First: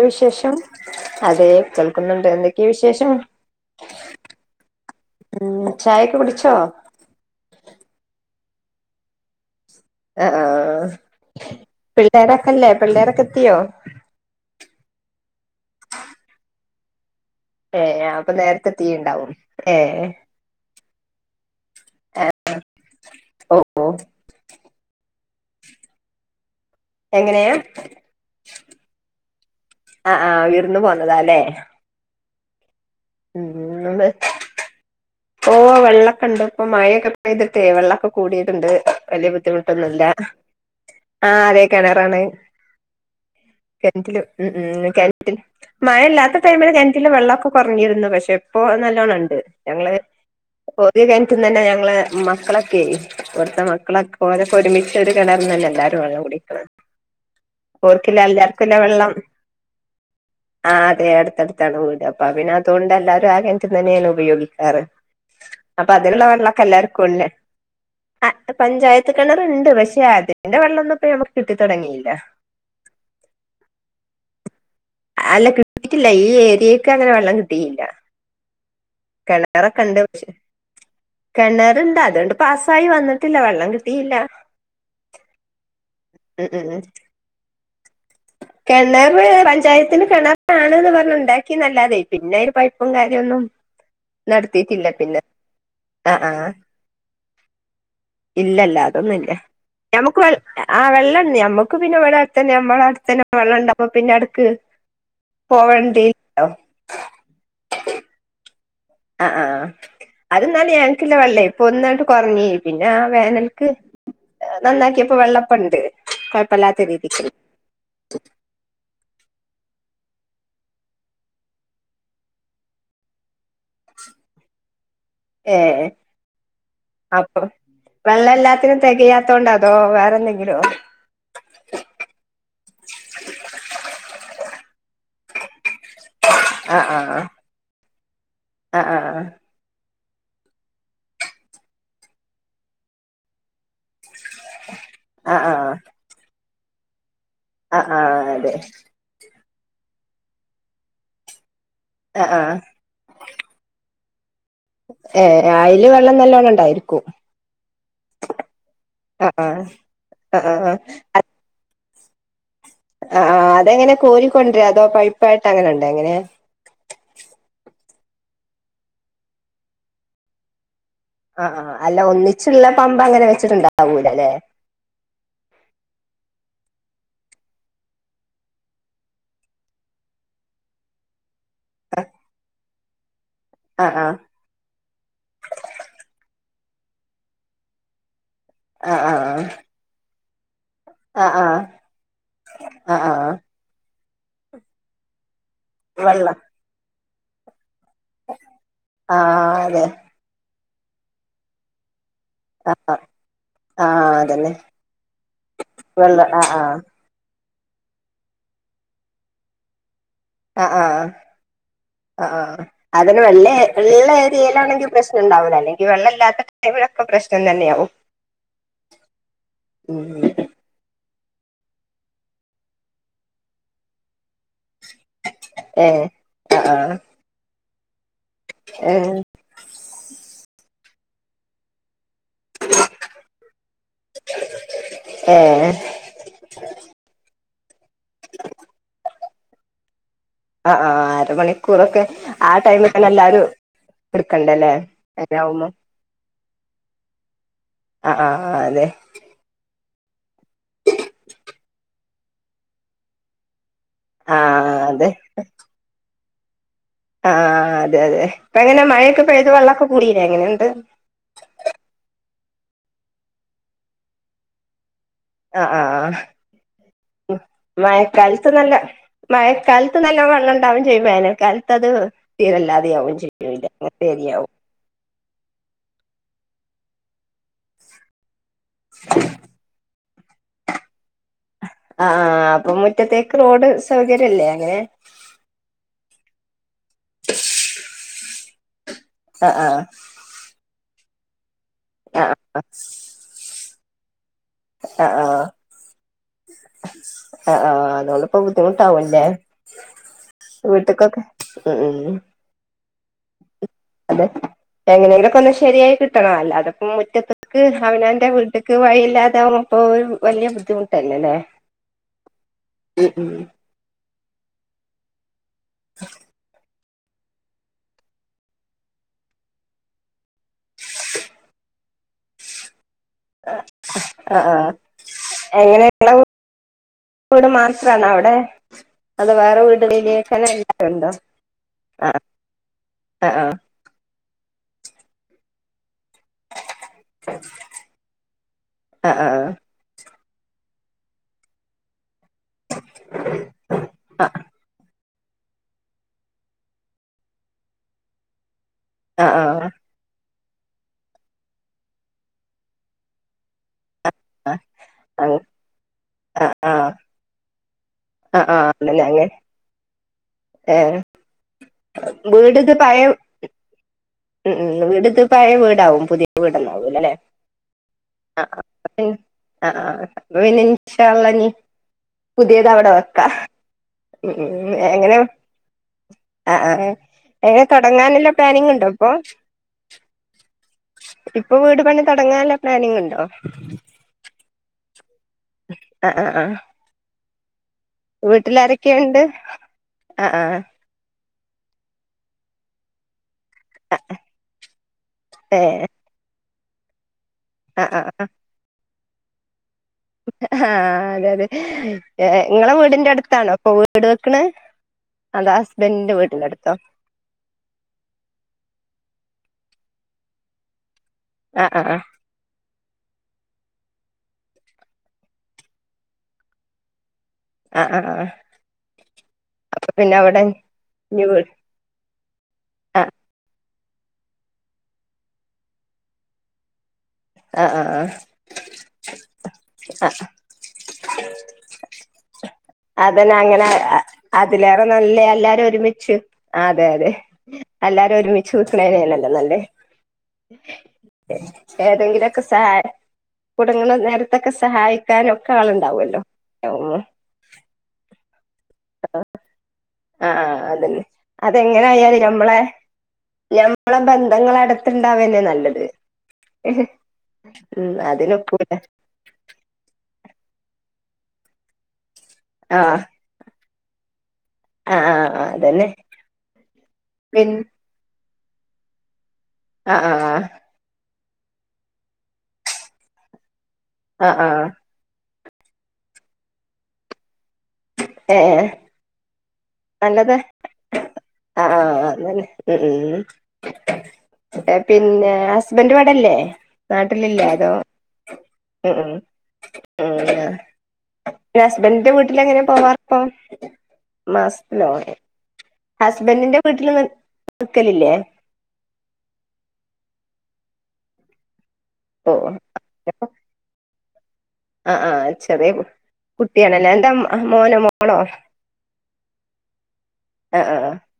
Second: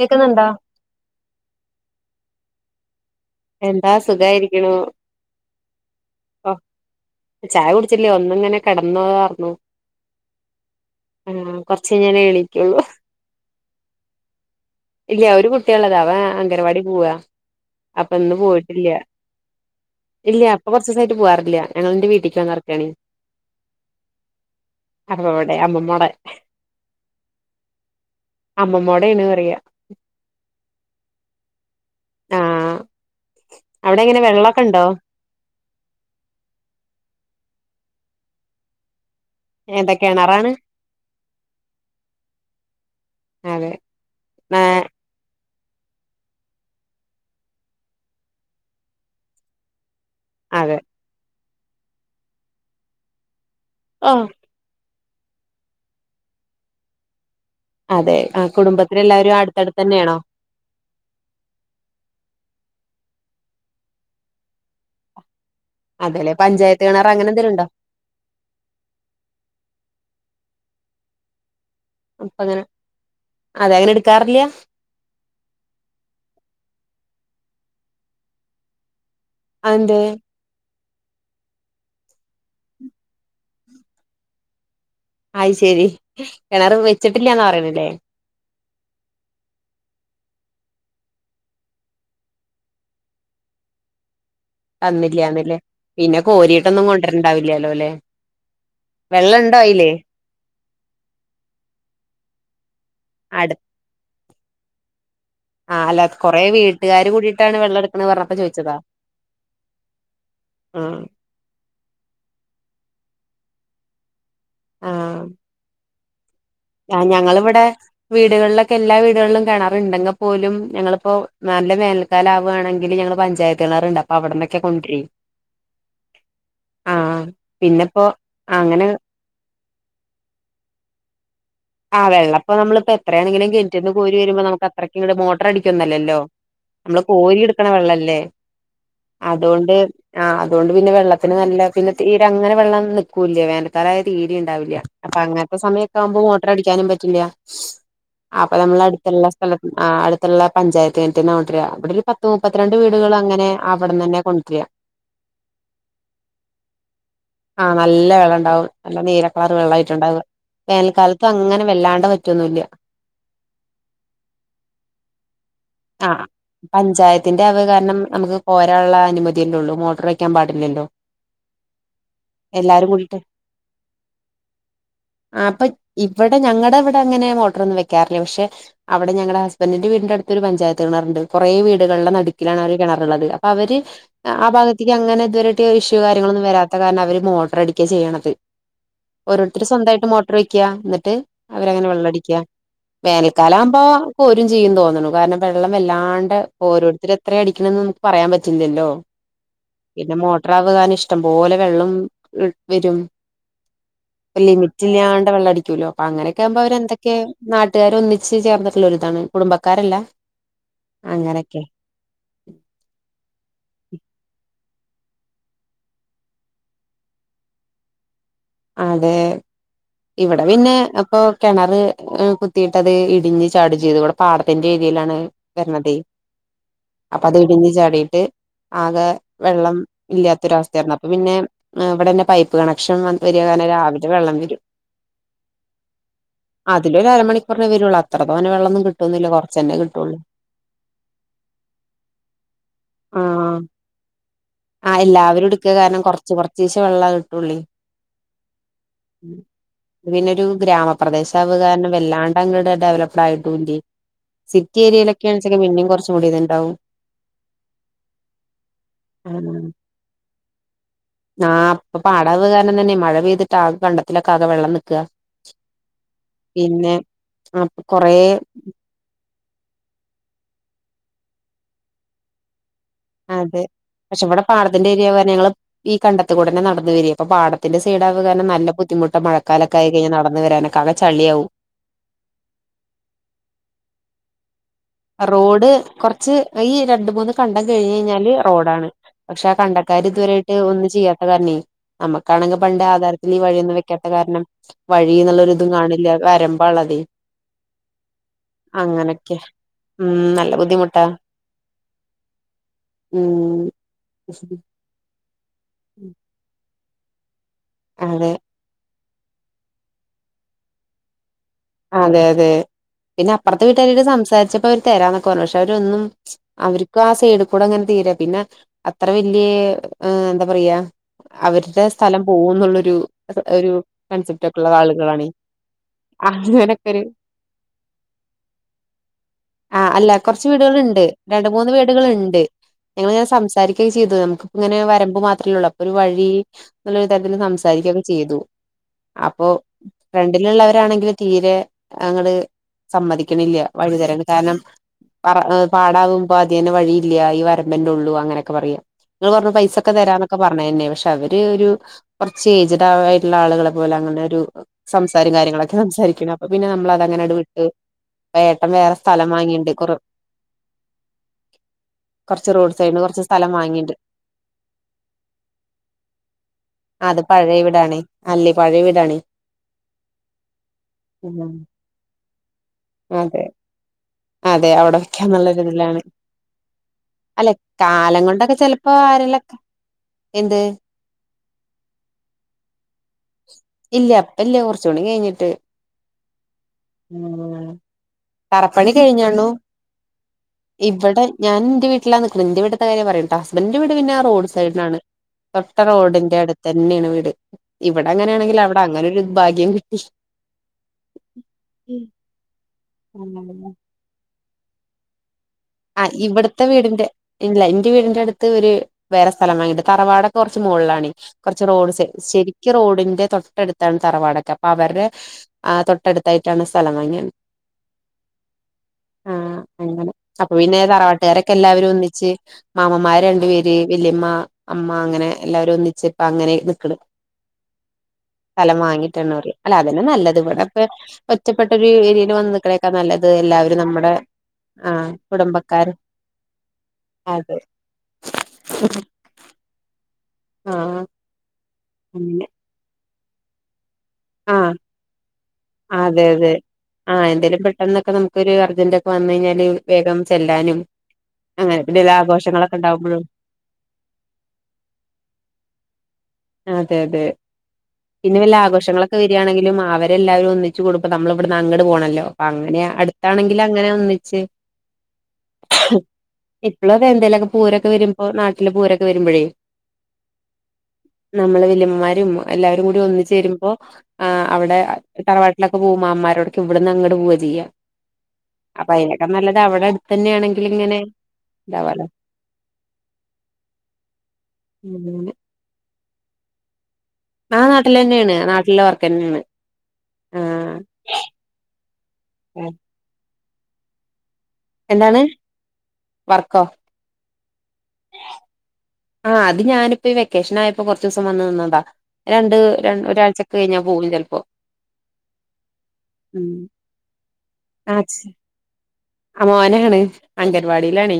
കേക്കുന്നുണ്ടോ വിശേഷം അതെ കേൾക്കുന്നുണ്ട് എന്തൊക്കെയ വിശേഷം എന്താ സുഖായിരിക്കണു ഉം ചായൊക്കെ ഓ കുടിച്ചോ ചായ കുടിച്ചില്ലേ ഒന്ന ഇങ്ങനെ കിടന്നോതാ പറഞ്ഞു ആ കഴിഞ്ഞാലേ പിള്ളേരൊക്കെല്ലേ എണീക്കുള്ളൂ പിള്ളേരൊക്കെ എത്തിയോ ഇല്ല ഒരു കുട്ടിയള്ളതാ അവൻ അംഗനവാടി പോവാ ഏ അപ്പൊ ഇന്ന് നേരത്തെ പോയിട്ടില്ല എത്തിണ്ടാവും ഏ ഇല്ല അപ്പൊ ആ [inaudible] യിട്ട് പോവാറില്ല ഞങ്ങളെന്റെ ആ, വീട്ടക്ക്റക്കണ ഓ ഓ അമ്മോടെ അമ്മമ്മോടെ എങ്ങനെയ അമ്മമ്മോടെയാണ് പറയാ ആ ആഹ് ഉർന്ന് പോന്നതാ അല്ലേ ആഹ ഉ ന പോവ വെള്ളമൊക്കെ ഉണ്ട് ഇപ്പൊ മഴൊക്കെെയ്തിട്ട പെയവെള്ളമൊക്കെ കൂടിയിട്ടുണ്ട് വലിയ ഏതാ ബുദ്ധിമുട്ടൊന്നുമല്ല കിണറാണ് ആഹ അതേ കിണറാണ് അതെ [unintelligible] ഉം ആഹ് ഉം, [unintelligible] മഴ ഇല്ലാത്ത ടൈമില് കിണറ്റില് വെള്ളൊക്കെ കൊറഞ്ഞിരുന് പക്ഷെ, ഇപ്പോ, നല്ലോണ്ണംണ്ട്, ഞങ്ങള് അതെ പ്പൊ, കെണറ്റ്ന്നെന്നെ, ഞങ്ങള്, മക്കളൊക്കെയ്, വട്ത്തെ, മക്കളൊെ, ഓ ഓരൊക്കെ, ഒരുമിച്ച് ഇടകലർന്ന് അല്ലെ എല്ലാരും, വെള്ളം, കുടിക്കണെ അതെ ഓർക്കില്ലെ, ആ എല്ലാർക്കുള്ള, വെള്ളം, കുടുംബത്തിലെല്ലാവരും അടുത്തടുത്ത് തന്നെയാണോ ആ, അതെ, അടുത്തടുത്താണ്, വീട്, അ പിന്നെ, അതോണ്ട്, എല്ലാരും, ആ, കിണറ്റിന്നന്നെയാണ്, ഉപയോഗിക്കാറ് അപ്പൊ, അതിനുള്ള, അതെല്ലെ വെള്ളക്കെ, പഞ്ചായത്ത് കിണർ എല്ലാർക്കുംല്ലേ അങ്ങനെ എന്തെലും ഉണ്ടോ ആ, പഞ്ചായത്ത്, കിണറുണ്ട്, പക്ഷെ, അതിന്റെ, വെള്ളോന്നും ഒന്നും ഞമ്മക് അപ്പങ്ങനെ, അതെ, അങ്ങനെ, എടുക്കാറില്ല അല്ല, കിട്ടിട്ടില്ല, ഈ ഏരിയക്ക്, അങ്ങനെ, വെള്ളം കിട്ടില്ല കെണറൊക്കെണ്ട്, അതെന്തേ പക്ഷെ കെണറുണ്ട്, അതണ്ട്, പാസ്സായി, വന്നിട്ടില്ല വെള്ളം, കിട്ടിയില്ല അയ്ശെരി, കെണറ്, വെച്ചിട്ടില്ലാന്നാ, പറയണല്ലേ കെണറ്, പഞ്ചായത്തിന്, കിണറുണ്ടന്ന് പറഞ്ഞ് ണ്ടാക്കിന്നല്ലാതെയ്, പിന്നയില്, കൊയപ്പോം, കാര്യൊന്നും നടത്തീട്ടില്ല, പിന്നെ തന്നില്ലാന്നില്ലേ ആ പിന്നെ, ആ കോരിട്ടൊന്നും, കൊണ്ടരണ്ടാവില്ലല്ലോ, ല്ലെ ഇല്ലല്ല, അതൊന്നുല്ല, ഞമ്മക്ക്, വേ, ആ, വെള്ളണ്ട്, ഞമ്മക്ക് പിന്നെ, ഇവിടെ അടുത്തന്നെ, നമ്മള, അടുത്തന്നെ വെള്ളണ്ടപ്പ, പിന്നെടക്ക് ആഹ്, അല്ലാ, കൊറെ, വീട്ട്കാര്, കൂടിയിട്ടാണ്, വെള്ളടക്കണേന്ന് പ റഞ്ഞപ്പോ, ചോയ്ച്ചതാ ആ്, ആ, അത്, ന്നാല്, ഞങ്ങക്കില്ല, വെള്ളേ, പ്പൊന്നങ്ങട്ട്, കൊറഞ്ഞിനിം ഞ്ഞ, വേനൽക്ക്, ആ നന്നാക്കിയപ്പോ, വെള്ളപ്പ ണ്ട് കൊയപ്പല്ല ആ, ഞങ്ങളിവടെ, വീടുകളിലൊക്കെ, എല്ലാ വീടുകളിലും, കെണാറുണ്ടെങ്ക പോലും, ഞങ്ങളിപ്പോ, നല്ല, വേനൽക്കാലാവാണെങ്കില്, ഞങ്ങള്, പഞ്ചായത്ത് കിണറ്ണ്ട്, അപ്പൊ, അവിടെന്നൊക്കെ, കൊണ്ടരേ ഏ അപ്പൊ, വെള്ളല്ലാത്തിനും, അങ്ങനെ തെകയാത്തോണ്ട, അതോ, വേറെ, എന്തെങ്കിലോ ടേക് ആ, വെള്ളപ്പൊ, നമ്മള്പ്പൊ, എത്രായാ ണെങ്കിലും, കെണറ്റ്ന്ന്, കോരി വരു മ്പോ, നമ്മക്കത്രക്കിങ്ങട്ട്, മൊട്ടർ അടിക്കുക യൊന്നുല്ലലോ ആ ആ നമ്മള്, ആ കോരി എടുക്കണ, വെള്ളല്ലേ, ആ ആ അതോണ്ട് ആഹ്, അതോണ്ട് പിന്നെ, വെള്ളത്തിന്, നല്ല, പിന്നെ, തീരങ്ങനെ, വെള്ളം, നിക്കൂല്ലാ, വേനൽക്കാലായ തീരിംണ്ടാവില്ല, അപ്പൊ, ആ ആ അങ്ങനത്തെ, സമയൊക്കാവുമ്പോ, മോട്ടർടിക്കാനും, പറ്റില്ല ആ ആ അതെ അപ്പൊ, നമ്മളടുത്തുള്ള സ്ഥല, അടുത്തുള്ള, പഞ്ചായത്ത്, കെണറ്റ്ന്നാ, കൊണ്ടര, അവടെ, ഒരു, ആ പത്ത്, ആ മുപ്പത്ത്രണ്ട്, വീടുകളങ്ങനെ, അവിടന്നെന്നെ ഏ, അയില്, വെള്ളം നല്ലോണ്ണം, ഇണ്ടായിരിക്കും ആഹ്, നല്ല വെള്ളംണ്ടാവും, നല്ല നീലക്കളർ, ആ വെള്ളയിട്ടുണ്ടാവ, ആ ആ വേനൽക്കാലത്തങ്ങനെ അങ്ങനെ, വല്ലാണ്ട, വറ്റൊന്നുല്ല ആ്, അ, ആ, അതെങ്ങനെ, കോരിക്കൊണ്ടര, അതോ, പയ്പ്പായിട്ട്, അങ്ങനെണ്ട, ആ എങ്ങനെ പഞ്ചായത്തിന്റെ അത് കാരണം നമുക്ക്, കൊരാള്ള, അനുമതിയല്ലേ, ഉള്ളൂ, മോട്ടർ, വയ്ക്കാൻ, പാടില്ലല്ലോ ആഹ്, ആ, അല്ല, ഒന്നിച്ചുള്ള, എല്ലാരും കൂടിട്ട് പമ്പങ്ങനെ, വെച്ചിട്ടുണ്ടാവൂലല്ലെ അപ്പൊ, ഇവ പക്ഷെ, ഞങ്ങടെ അവിടെ, അങ്ങനെ മോട്ടർ ഒന്നും വെക്കാറില്ല. പക്ഷെ അവിടെ ഞങ്ങടെ ഹസ്ബൻന്റിന്റെ, വീടിന്റടുത്തൊരു, പഞ്ചായത്ത് കിണറുണ്ട് കൊറയെ, വീടുകളുടെ, നടുക്കിലാണ്, ആ ഒരു കിണറുള്ളത് അപ്പൊ അപ്പ, അവര്, ആ, ഭാഗത്തേക്ക്, അങ്ങനെ, ഇതുവരെ ആയിട്ട് ഇഷ്യൂ, കാര്യങ്ങളൊന്നും, വരാറില്ല ത്തകാരണം, അവര്, മോട്ടറടിക്ക, ചെയ്യണത്, ആ ആ ഓരോരുത്തർ, സ്വന്തായിട്ട്, മോട്ടർ ക്ക്യ, ന്നട്ട്, ആ ആ അവരങ്ങനെ, വെള്ളടിക്ക, ആ ആ വേനൽക്കാലാവുമ്പോ, ക്കോരും, ചെയ്യും, തോന്നണു, കാരണം വെള്ളം, വെള്ളം വല്ലാണ്ടെ, ഓരോരുത്തര്, എത്രെടിക്കണ എന്നും പറയാൻ പറ്റില്ലല്ലോ, ആ അതെ പിന്നെ, മോട്രാവ്കാന നിഷ്ടം പോലെ, വെള്ളം ഇ, വരും, ആ അതന്നെ ലിമിറ്റില്ലാ അടികൊല്ലോ, വെള്ളം ആ അങ്ങനെയൊക്കെ, ആവുമ്പോ, ആ അവര് എന്തൊക്കെ, നാട്ടുകാര് ഒന്നിച്ച്, ചേർന്നിട്ടുള്ള ഒരിതാണ്, കുടുംബക്കാരല്ല ആ, ആ, അങ്ങനെയൊക്കെ അ, ആ, അതിന്, വെള്ള, ഇള്ള, ഏരിയയിലാണെങ്കിൽ പ്രശ്നണ്ടാവുല, അല്ലെങ്കി, വെള്ളല്ലാത്ത, ടൈമിലൊക്കെ, പ്രശ്നം, തന്നെയാകും. അതെ ഇവിടെ പിന്നെ അ ഇപ്പൊ കിണർ കുത്തിയിട്ട് അത് ഇടിഞ്ഞ് ചാടി ചെയ്തു പാടത്തി രീതിയിലാണ് ഏ വരണത് ആ ആ അപ്പൊ അത് ഇടിഞ്ഞ് ചാടിട്ട് ഏ ആകെ വെള്ളം ഇല്ലാത്തൊരവസ്ഥയായിരുന്നു അപ്പൊ പിന്നെ ഇവിടെന്നെ പൈപ്പ് കണക്ഷൻ വ വരിയാ കനെ രാവിലെ വെള്ളം വരും ഏ അതി ഒരു അരമണികു വരുള്ളൂ അത്ര തോനെ വെള്ളൊന്നു കിട്ടന്ന്ല്ല്യ കൊറച്ചേനെ കിട്ടൂള്ളൂ അ ആ അരമണിക്കൂറൊക്കെ ആ ടൈമിൽ തന്നെ ആ എല്ലാരു ആ എല്ലാവരും എടുക്ക കാരണം കൊറച്ച് കൊറച്ചസെ വെള്ള കിട്ടുളേ അ ആ ആ അതെ പിന്നെരു ഗ്രാമപ്രദേശ കാരണം വല്ലാണ്ട് അങ്ങടെ ഡെവലപ്ഡ് ആയിട്ടൂല്ല്യേ ആ സിറ്റി ഏരിയയിലൊക്കെയാണെച്ചെങ്കിൽ പിന്നേം കുറച്ചൂടിയ ഇത് ഉണ്ടാവും അ ആ അതെ അതെ അപ്പ അങ്ങനെ മഴയൊക്കെ പഴ്ത് വെള്ളമൊക്കെ കൂടില്ലേ എങ്ങനെണ്ട് ആ അപ്പൊ പാടാവ് കാരണം തന്നെ മഴ പെയ്തിട്ട് ആ കണ്ടത്തിലൊക്കെ ആകെ വെള്ളം നിക്കാ ആ ആ ആ പിന്നെ അപ്പൊ മഴ കൊറേ കാലത്ത് നല്ല മഴക്കാലത്ത് നല്ല വള്ളം ഉണ്ടാവും ചെയ്യും വേനക്കാലത്ത് അത് തീരല്ലാതെ അതെ പക്ഷെ ഇവിടെ പാടത്തിന്റെ ഏരിയ പറ ഞങ്ങള് ഈ കണ്ടത്തുകൂടെന്നെന്ന വരിക അപ്പൊ പാത്തിന്റെ സൈഡകുക നല്ല ബുദ്ധിമുട്ട മഴക്കാലൊക്കെ ആ ഴി നടന്നുവരാനക്കെ അ ആ അപ്പൊ മുറ്റത്തേക്ക് റോഡ് സൗകര്യല്ലേ അങ്ങനെ റോഡ് കൊറച്ച് ഈ രണ്ട മൂന്ന് കണ്ടം കഴിഞ്ഞ് കഴിഞ്ഞാല് റോഡാണ് പക്ഷെ ആ കണ്ടക്കാർ ഇതുരായിട്ട് ഒന്നി ചെയ്യാത്ത കാരണേ ആ ആ നമുക്കാണെങ്കിൽ പണ്ട് ആധാരത്തിൽഈ വഴിയന്നും വെക്കാത്ത കാരണം ആ വഴിന്നുള്ളരു ഇതും കാണില്ല വരമ്പ ഉള്ളതെ അ ആ അതോടുപ്പം ബുദ്ധിമുട്ടാവുല്ലേ ഉം നല്ല ബുദ്ധിമുട്ടാ ഉ അതെ എങ്ങനെങ്കിലൊക്ക ഒന്ന ശരിയായി കിട്ടണ അല്ല അതൊപ്പ മു ക്ക് അവനന്റെ അതെ വീട്ടക്ക് വഴിയില്ലാതൊവുപ്പോ വലിയ ബുദ്ധിമുട്ടന്നേലല്ലേ അതെ അതെ പിന്നെപ്പറത്തെ വീട്ടാരു സംസാരിച്ചപ്പോ അവര് തരാനൊക്കെ പറഞ്ഞന് പക് രൊന്നും അവര് ആ സൈഡ് കൂടെ അങ്ങനെ തീരാ പിന്നെ അത്ര വല്യ ഏ എന്താ പറയാ അവരുടെ സ്ഥലം പോവൂന്നുള്ളരു അ ആ എങ്ങനെയു അങ്ങനൊക്കെ ഒരു ട് മാത്രണ അടെ ആ അല്ല കൊറച്ച് വീടുകളുണ്ട് രണ്ട്മൂന്ന് ആഹ് വീടുകള്ണ്ട് ഞങ്ങള് ഞൻ ആഹ് സംസാരിക്കുകയും ചെയ്തു നമക്കിങ്ങനെ വരമ്പു മാത്രം ള്ളൂ അപ്പൊ ഒരു വഴി നല്ലരു തരത്തിൽ സംസാരിക്കയൊക്കെ ചെയ്തു ആഹ് അപ്പൊ ആഹ് ഫണ്ടിലുള്ളവരാണെങ്കില് തീരെ ങ്ങള് സമ്മതിക്കണില്ല വഴിതരാൻ കാരണം പറ പാടാവുമ്പോ അതനെ വഴില്ല്യ ഈ വരമ്പന്നെ ഉള്ളൂ അങ്ങനെയൊക്കെ പറയാ ആഹ് ആഹ് ങ്ങള് ആഹ് പൈസൊക്കെ തരാന്നൊക്കെ പറഞ്ഞത് തന്നെ പക്ഷെ അവര് ഒരു കുറച്ച് ഏജഡ് ആയിട്ടുള്ള ആളുക അതുപോലെ അങ്ങനെ ഒരു ആഹ് സംസാരം ആഹ് കാര്യങ്ങളൊക്കെ സംസാരിക്കണം അപ്പൊ ആഹ് പിന്നെ നമ്മള അതങ്ങനെ അട് വിട്ട് ആഹ് ആഹ് ആഹ് വേട്ടം വേറെ അങ്ങനെ അങ്ങനെ സ്ഥലം വാങ്ങിണ്ട് കൊറ ഏഹ് കുറച്ച് വീട് ഇത് റോഡ് സൈഡ് പഴയ കുറച്ച് സ്ഥലം വാങ്ങിയിണ്ട് ഉം വീടത്ത് പഴയ വീടാവും പുതിയ വീടന്നാവൂലല്ലെ അത് പഴയ വീടാണേ അ അല്ലേ പഴയ വീടാണേ ആ അ ആ ഇൻഷഅള്ള ഉം പുതിയത് അവിടെ വെക്കാ ഹ അതെ ഉ അതെ ഉ അവിടെ എങ്ങനെ വെക്കാന്നുള്ളൊരിതിലാണ് അ ആ അല്ല അങ്ങനെ കാലം തുടങ്ങാനുള്ള കൊണ്ടൊക്കെ പ്ലാനിങ് ഇണ്ടോ ചെലപ്പോ അപ്പോ ആരെലൊക്കെ എന്ത് ഇപ്പൊ വീട് പണി തുടങ്ങാനുള്ള പ്ലാനിങ് ണ്ട് ഇല്ല ഇപ്പല്ല്യ കുറച്ചുടിം കഴിഞ്ഞിട്ട് അ അ ആ ഉ തറപ്പണി വീട്ടിലാരൊക്കെയുണ്ട് കഴിഞ്ഞണു ആ ആ ഇവിടെ ഞൻ എന്റെ വീട്ടിലാ നിക്കണ്. എന്റെ വിട്ടിത്തെ കാര്യമാണ് പറയണ്. ട്ട എൻ്റെ വീട് പിന്നെ ആ റോഡ് സൈഡിനാണ് ഏ തൊട്ട റോഡിന്റെ അടുത്തന്നെയാണ് വീട്. ആ ആ ഇവിടെ അങ്ങനെയാണെങ്കിൽ, അവിടെ അങ്ങനെ ഒരു ഭാഗ്യം കി ആ അതെ അതെ നിങ്ങളെ വീടിന്റെ അടുത്താണോ ഇപ്പൊ വീട് വെക്കണ്. ആ ഇവിടത്തെ അടുത്തോ വീടിന്റെ ഇല്ല എൻ്റെ വീടിന്റെ അടുത്ത് ഒരു വേറെ സ്ഥ സ്ഥലം വാങ്ങിയിട്ട് തറവാടൊക്കെ കുറച്ച് മുകളിലാണ്. കുറച്ച് ആ ആ റോഡ് ആ സൈ ശരി ക്ക് റോഡിന്റെ തൊട്ടടുത്താണ് തറവാടൊക്കെ. അപ്പൊ അവരുടെ ആ തൊട്ടടുത്തായിട്ടാണ് സ്ഥലം വാങ്ങിയെ ആ ആ ആ ആഹ് അപ്പൊ അങ്ങനെ പിന്നെ അവിടെ അപ്പൊ പിന്നെ ഇനി വീട് തറവാട്ടുകാരൊക്കെ എല്ലാവരും ഒന്നിച്ച്. ആ മാമ്മന്മാര് രണ്ടുപേര് ദേ വല്യമ്മ, അമ്മ അങ്ങനെ എല്ലാവരും ഒന്നിച്ച് ഇപ്പ അങ്ങനെ നിക്കണ്. ആ ആ സ്ഥലം വാങ്ങിട്ടാണ്. റ് അല്ല അതന്നെ ആ നല്ലത് ഇവിടെപ്പ ഒറ്റപ്പെട്ടൊരു ഏരിയയിൽ വന്നു നിക്ക അതന്നെ അങ്ങനെ അതിലേറെ ആഹ് നല്ലേ എല്ലാരും കുടുംബക്കാര് ഒരുമിച്ച് അതെ, അതെ എല്ലാരും ഒരുമിച്ച് നിക്കണേതല്ലേ നല്ലേത്. [inaudible] ആ ഏതെങ്കിലും മൊക്കെ സാ കുടുങ്ങണനേ നേരത്തൊക്കെ ആഹ് സഹായിക്കാനൊക്കെ ആളുണ്ടാവുല്ലോ. പെന്നൊക്കെ നമുക്ക് ഒരു അർജൻ്റൊക്കെ വന്ന് കഴിഞ്ഞാല് വേഗം ആഹ് ചെല്ലാനും. അതന്നെ അങ്ങനെ പിന്നെല്ലാം, അതെങ്ങനായാലും ഞമ്മളെ ആഘോഷങ്ങളൊക്കെ ഉണ്ടാകുമ്പോഴും. ഞമ്മളെ ബന്ധങ്ങള് അടുത്തണ്ടാവനെ നല്ലത്. അതെ, അതെ, ഉം പിന്നെ വല്ല അതിനൊക്കൂല ആഘോഷങ്ങളൊക്കെ വരിയാണെങ്കിലും. അവരെല്ലാവരും ഒന്നി ച്ചു കൊടുപ്പ നമ്മള് ഇവിടുന്ന് അങ്ങട് പോകണല്ലോ. അപ്പൊ അങ്ങനെയ ആഹ് അടുത്താണെങ്കിൽ അങ്ങനെ ഒന്നിച്ച് ആഹ് ആഹ് ആഹ് അതന്നെ ഇപ്പഴ വേന്തെലുമൊക്കെ പിൻ പൂരൊക്കെ വരുമ്പ ഓ നാട്ടില് പൂരൊക്കെ വരുമ്പോഴേ ആ ആ നമ്മള് വല്യമ്മമാരും എല്ലാവരും. കൂടി ഒന്നിച്ചു വരുമ്പോ, ആ ആഹ് ആഹ് അവിടെ തറവാട്ടി മാമ്മൻമാരോടൊ ഇവിന്ന് അങ്ങട് പോവുക ചെയ്യാം, ഏഹ് അപ്പൊയിനെകാട്ടി നല്ല അവിടെ അടുത്ത് തന്നെയാണെങ്കിൽ ഇങ്ങനെ ആ ആ ഇതാവാലോ മ് മ്മ് ഉ ആ പിന്നെ അങ്ങനെ ഹസ്ബൻ്റുമായി അപ്പല്ലേ നാട്ടിലില്ല ആ അതോ നാട്ടിൽ തന്നെയാണ് നാട്ടിലെ മ് വർക്ക് മ് തന്നെയാണ് മ ഹസ്ബൻ്റിന്റെ വീട്ടിലെങ്ങനയ ആഹ് പോവാറപ്പോ. ലോ എന്താണ് ഹസ്ബൻ്റിന്റെ വർക്കോ വീട്ടില് നിൽ നിക്കലില്ലേ? ആ അത് ഞാനിപ്പപ്പോ ഈ വെക്കേഷൻ ആയപ്പോ കുറച്ച് ദിവസം വന്നു നിന്നതാ. ഓഹ് രണ്ട് രണ്ട ഒരാഴ്ച്ചക്കെ കഴിഞ്ഞാ പോകും. ചിലപ്പോ? ആഹ് ആഹ് ചെറിയ കു ട്ടിയാണല്ലേ? എന്താ മ് മോനോ? മോളോ? ച്ച് ആ മോനാണ്. ആ ആ അംഗൻവാടിയിലാണ്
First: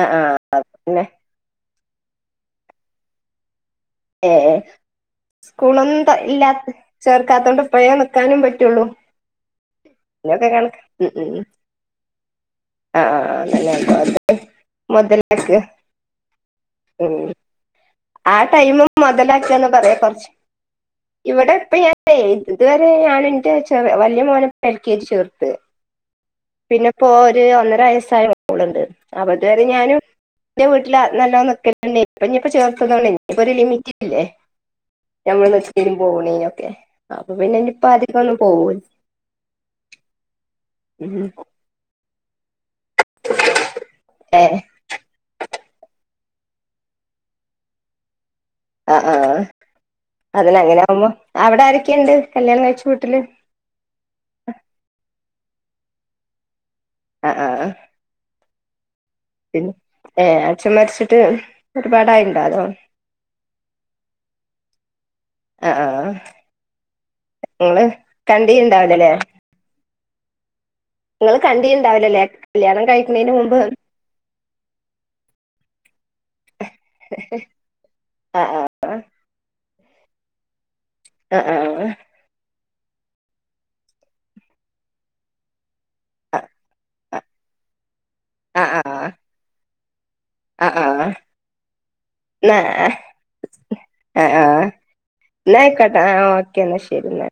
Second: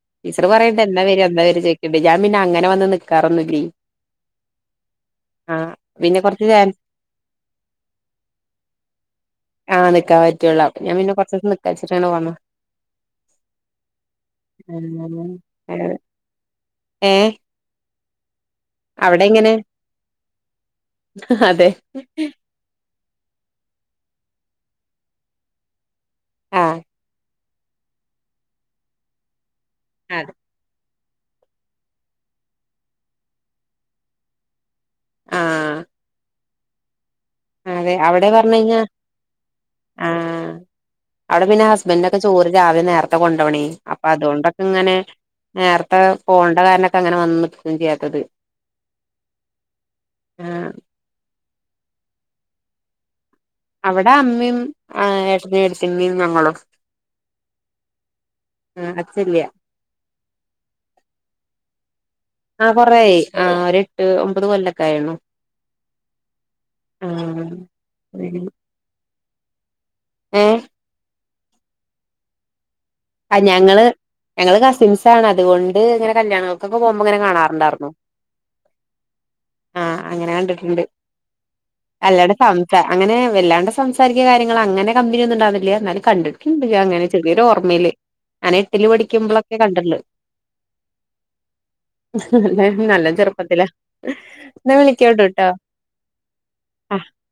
ആ ആ ടീച്ചർ പറയട്ടെ എന്നാ പിന്നെ വര്യ എന്നാ വര്യ ജാമിന്ന അങ്ങനെ വന്ന് നിക്കാറൊന്നുല്ലേ. എ എ ആ സ്കൂളൊന്നും തൊ പിന്നെ കൊറച്ച് ചാൻ ഇല്ലാത്ത ചേർക്കാത്ത കൊണ്ട്പ്പഴേ നിക്കാനും പറ്റുള്ളും. ആ നിക്കാൻ പറ്റുള്. അപ്പൊ ഞാ പിന്നെ കുറച്ചു ദിവസം നിക്കാ വച്ചിട്ട ആ ആ അല്ല അ മുതലാക്ക് ഏ ഉം ആ ടൈമ് അവിടെ എങ്ങനെ മുതലാക്കിയന്ന് പറയാ കുറച്ച്. ഇവിടെ അതെ ഇപ്പ ഞൻ ഏ ഇതുവരെ എൻ്റെ ചെറിയ വലിയ മോനെ പ്പം എൽ കെ ജിയിൽ ചേർത്ത്. ആ പിന്നെ ഇപ്പോ ഒന്നര വയസായ മോള്ണ്ട്. അപ്പതുവരെ ഞാനും അതെ എൻ്റെ വിട്ട ല ല്ലോ നിക്കലണ്ട് ഇപ്പൊ ഇനിയിപ്പോ ചേർത്തതോണ്ട് ഇപ്പ ഒരു ലിമിറ്റ് ഇല്ലേ. ആ ഞങ്ങൾ വച്ചും പൊണിനൊക്കെ അതെ അവിടെ പറഞ്ഞ കഴിഞ്ഞാ ആ ഉം അവിടെ പിന്നെ ഹസ്ബൻഡറ ഒക്കെ ചോറി രാവിലെ നേരത്തെ കൊണ്ടപോണേ അപ്പൊ ഏ അതുകൊണ്ടൊക്കെ ഇങ്ങനെ നേരത്തെ പോണ്ട കാരനൊക്കെ അങ്ങനെ വന്നം ചെയ്യാത്തത് ആ ആഹ് അതിന് ആഹ് അങ്ങനെ ആവുമ്പോ, അവിടെ ആരൊക്കെയുണ്ട് കല്യാണം കഴിച്ച വീട്ടിൽ അവിടെ അമ്മയും ആ ഏട്ടനും, എടയതിയമ്മയും, ഞങ്ങളും ആഹ ആഹ ഉ പിന്നെ ഏ അച്ഛൻ മരച്ചിട്ട് ആ കൊറൊയി ആ ഒരെട്ട് ഒമ്പത് കൊല്ലൊക്കെ ആയിണു ആ ആ ആഹ് നിങ്ങള് കണ്ടീണ്ടാവലല്ലേ ഏ നിങ്ങള് കണ്ടീണ്ടാവില്ലല്ലേ, കല്ല്യാണം കഴിക്കുന്നതിന് ആഹ് മുമ്പ് ഞങ്ങള് ഞങ്ങള് കസിൻസ് ആണ് അതുകൊണ്ട് ഇങ്ങനെ കല്യാണം ക്കെ പോകുമ്പോങ്ങനെ കാണാറുണ്ടായിരുന്നു. ആ ആഹ അങ്ങനെ കണ്ടിട്ടുണ്ട്. ആഹ ആഹ് അല്ലാണ്ട് സംസാ അങ്ങനെ വല്ലാണ്ട് സംസാരിക്കാ കാര്യങ്ങൾ അങ്ങനെ കമ്പനി ഒന്നുംണ്ടാവുന്നില്ല. എന്നാല കണ്ടിടുക്കണ്ടണ്ട് അങ്ങനെചെറി യൊരു ഓർമ്മയില് ഞനെ എട്ടില് പഠിക്കുമ്പോളൊക്കെ കണ്ടുള്ളു. ആഹ നല്ല ആഹ് നല്ല ചെറുപ്പത്തിലാ ആ ആ എന്നാ വിളിക്കാട്ടോ ട്ടോ ന്ന ആയിക്കോട്ടെ ഒകെന്ന. ആ ശരി എല്ലേ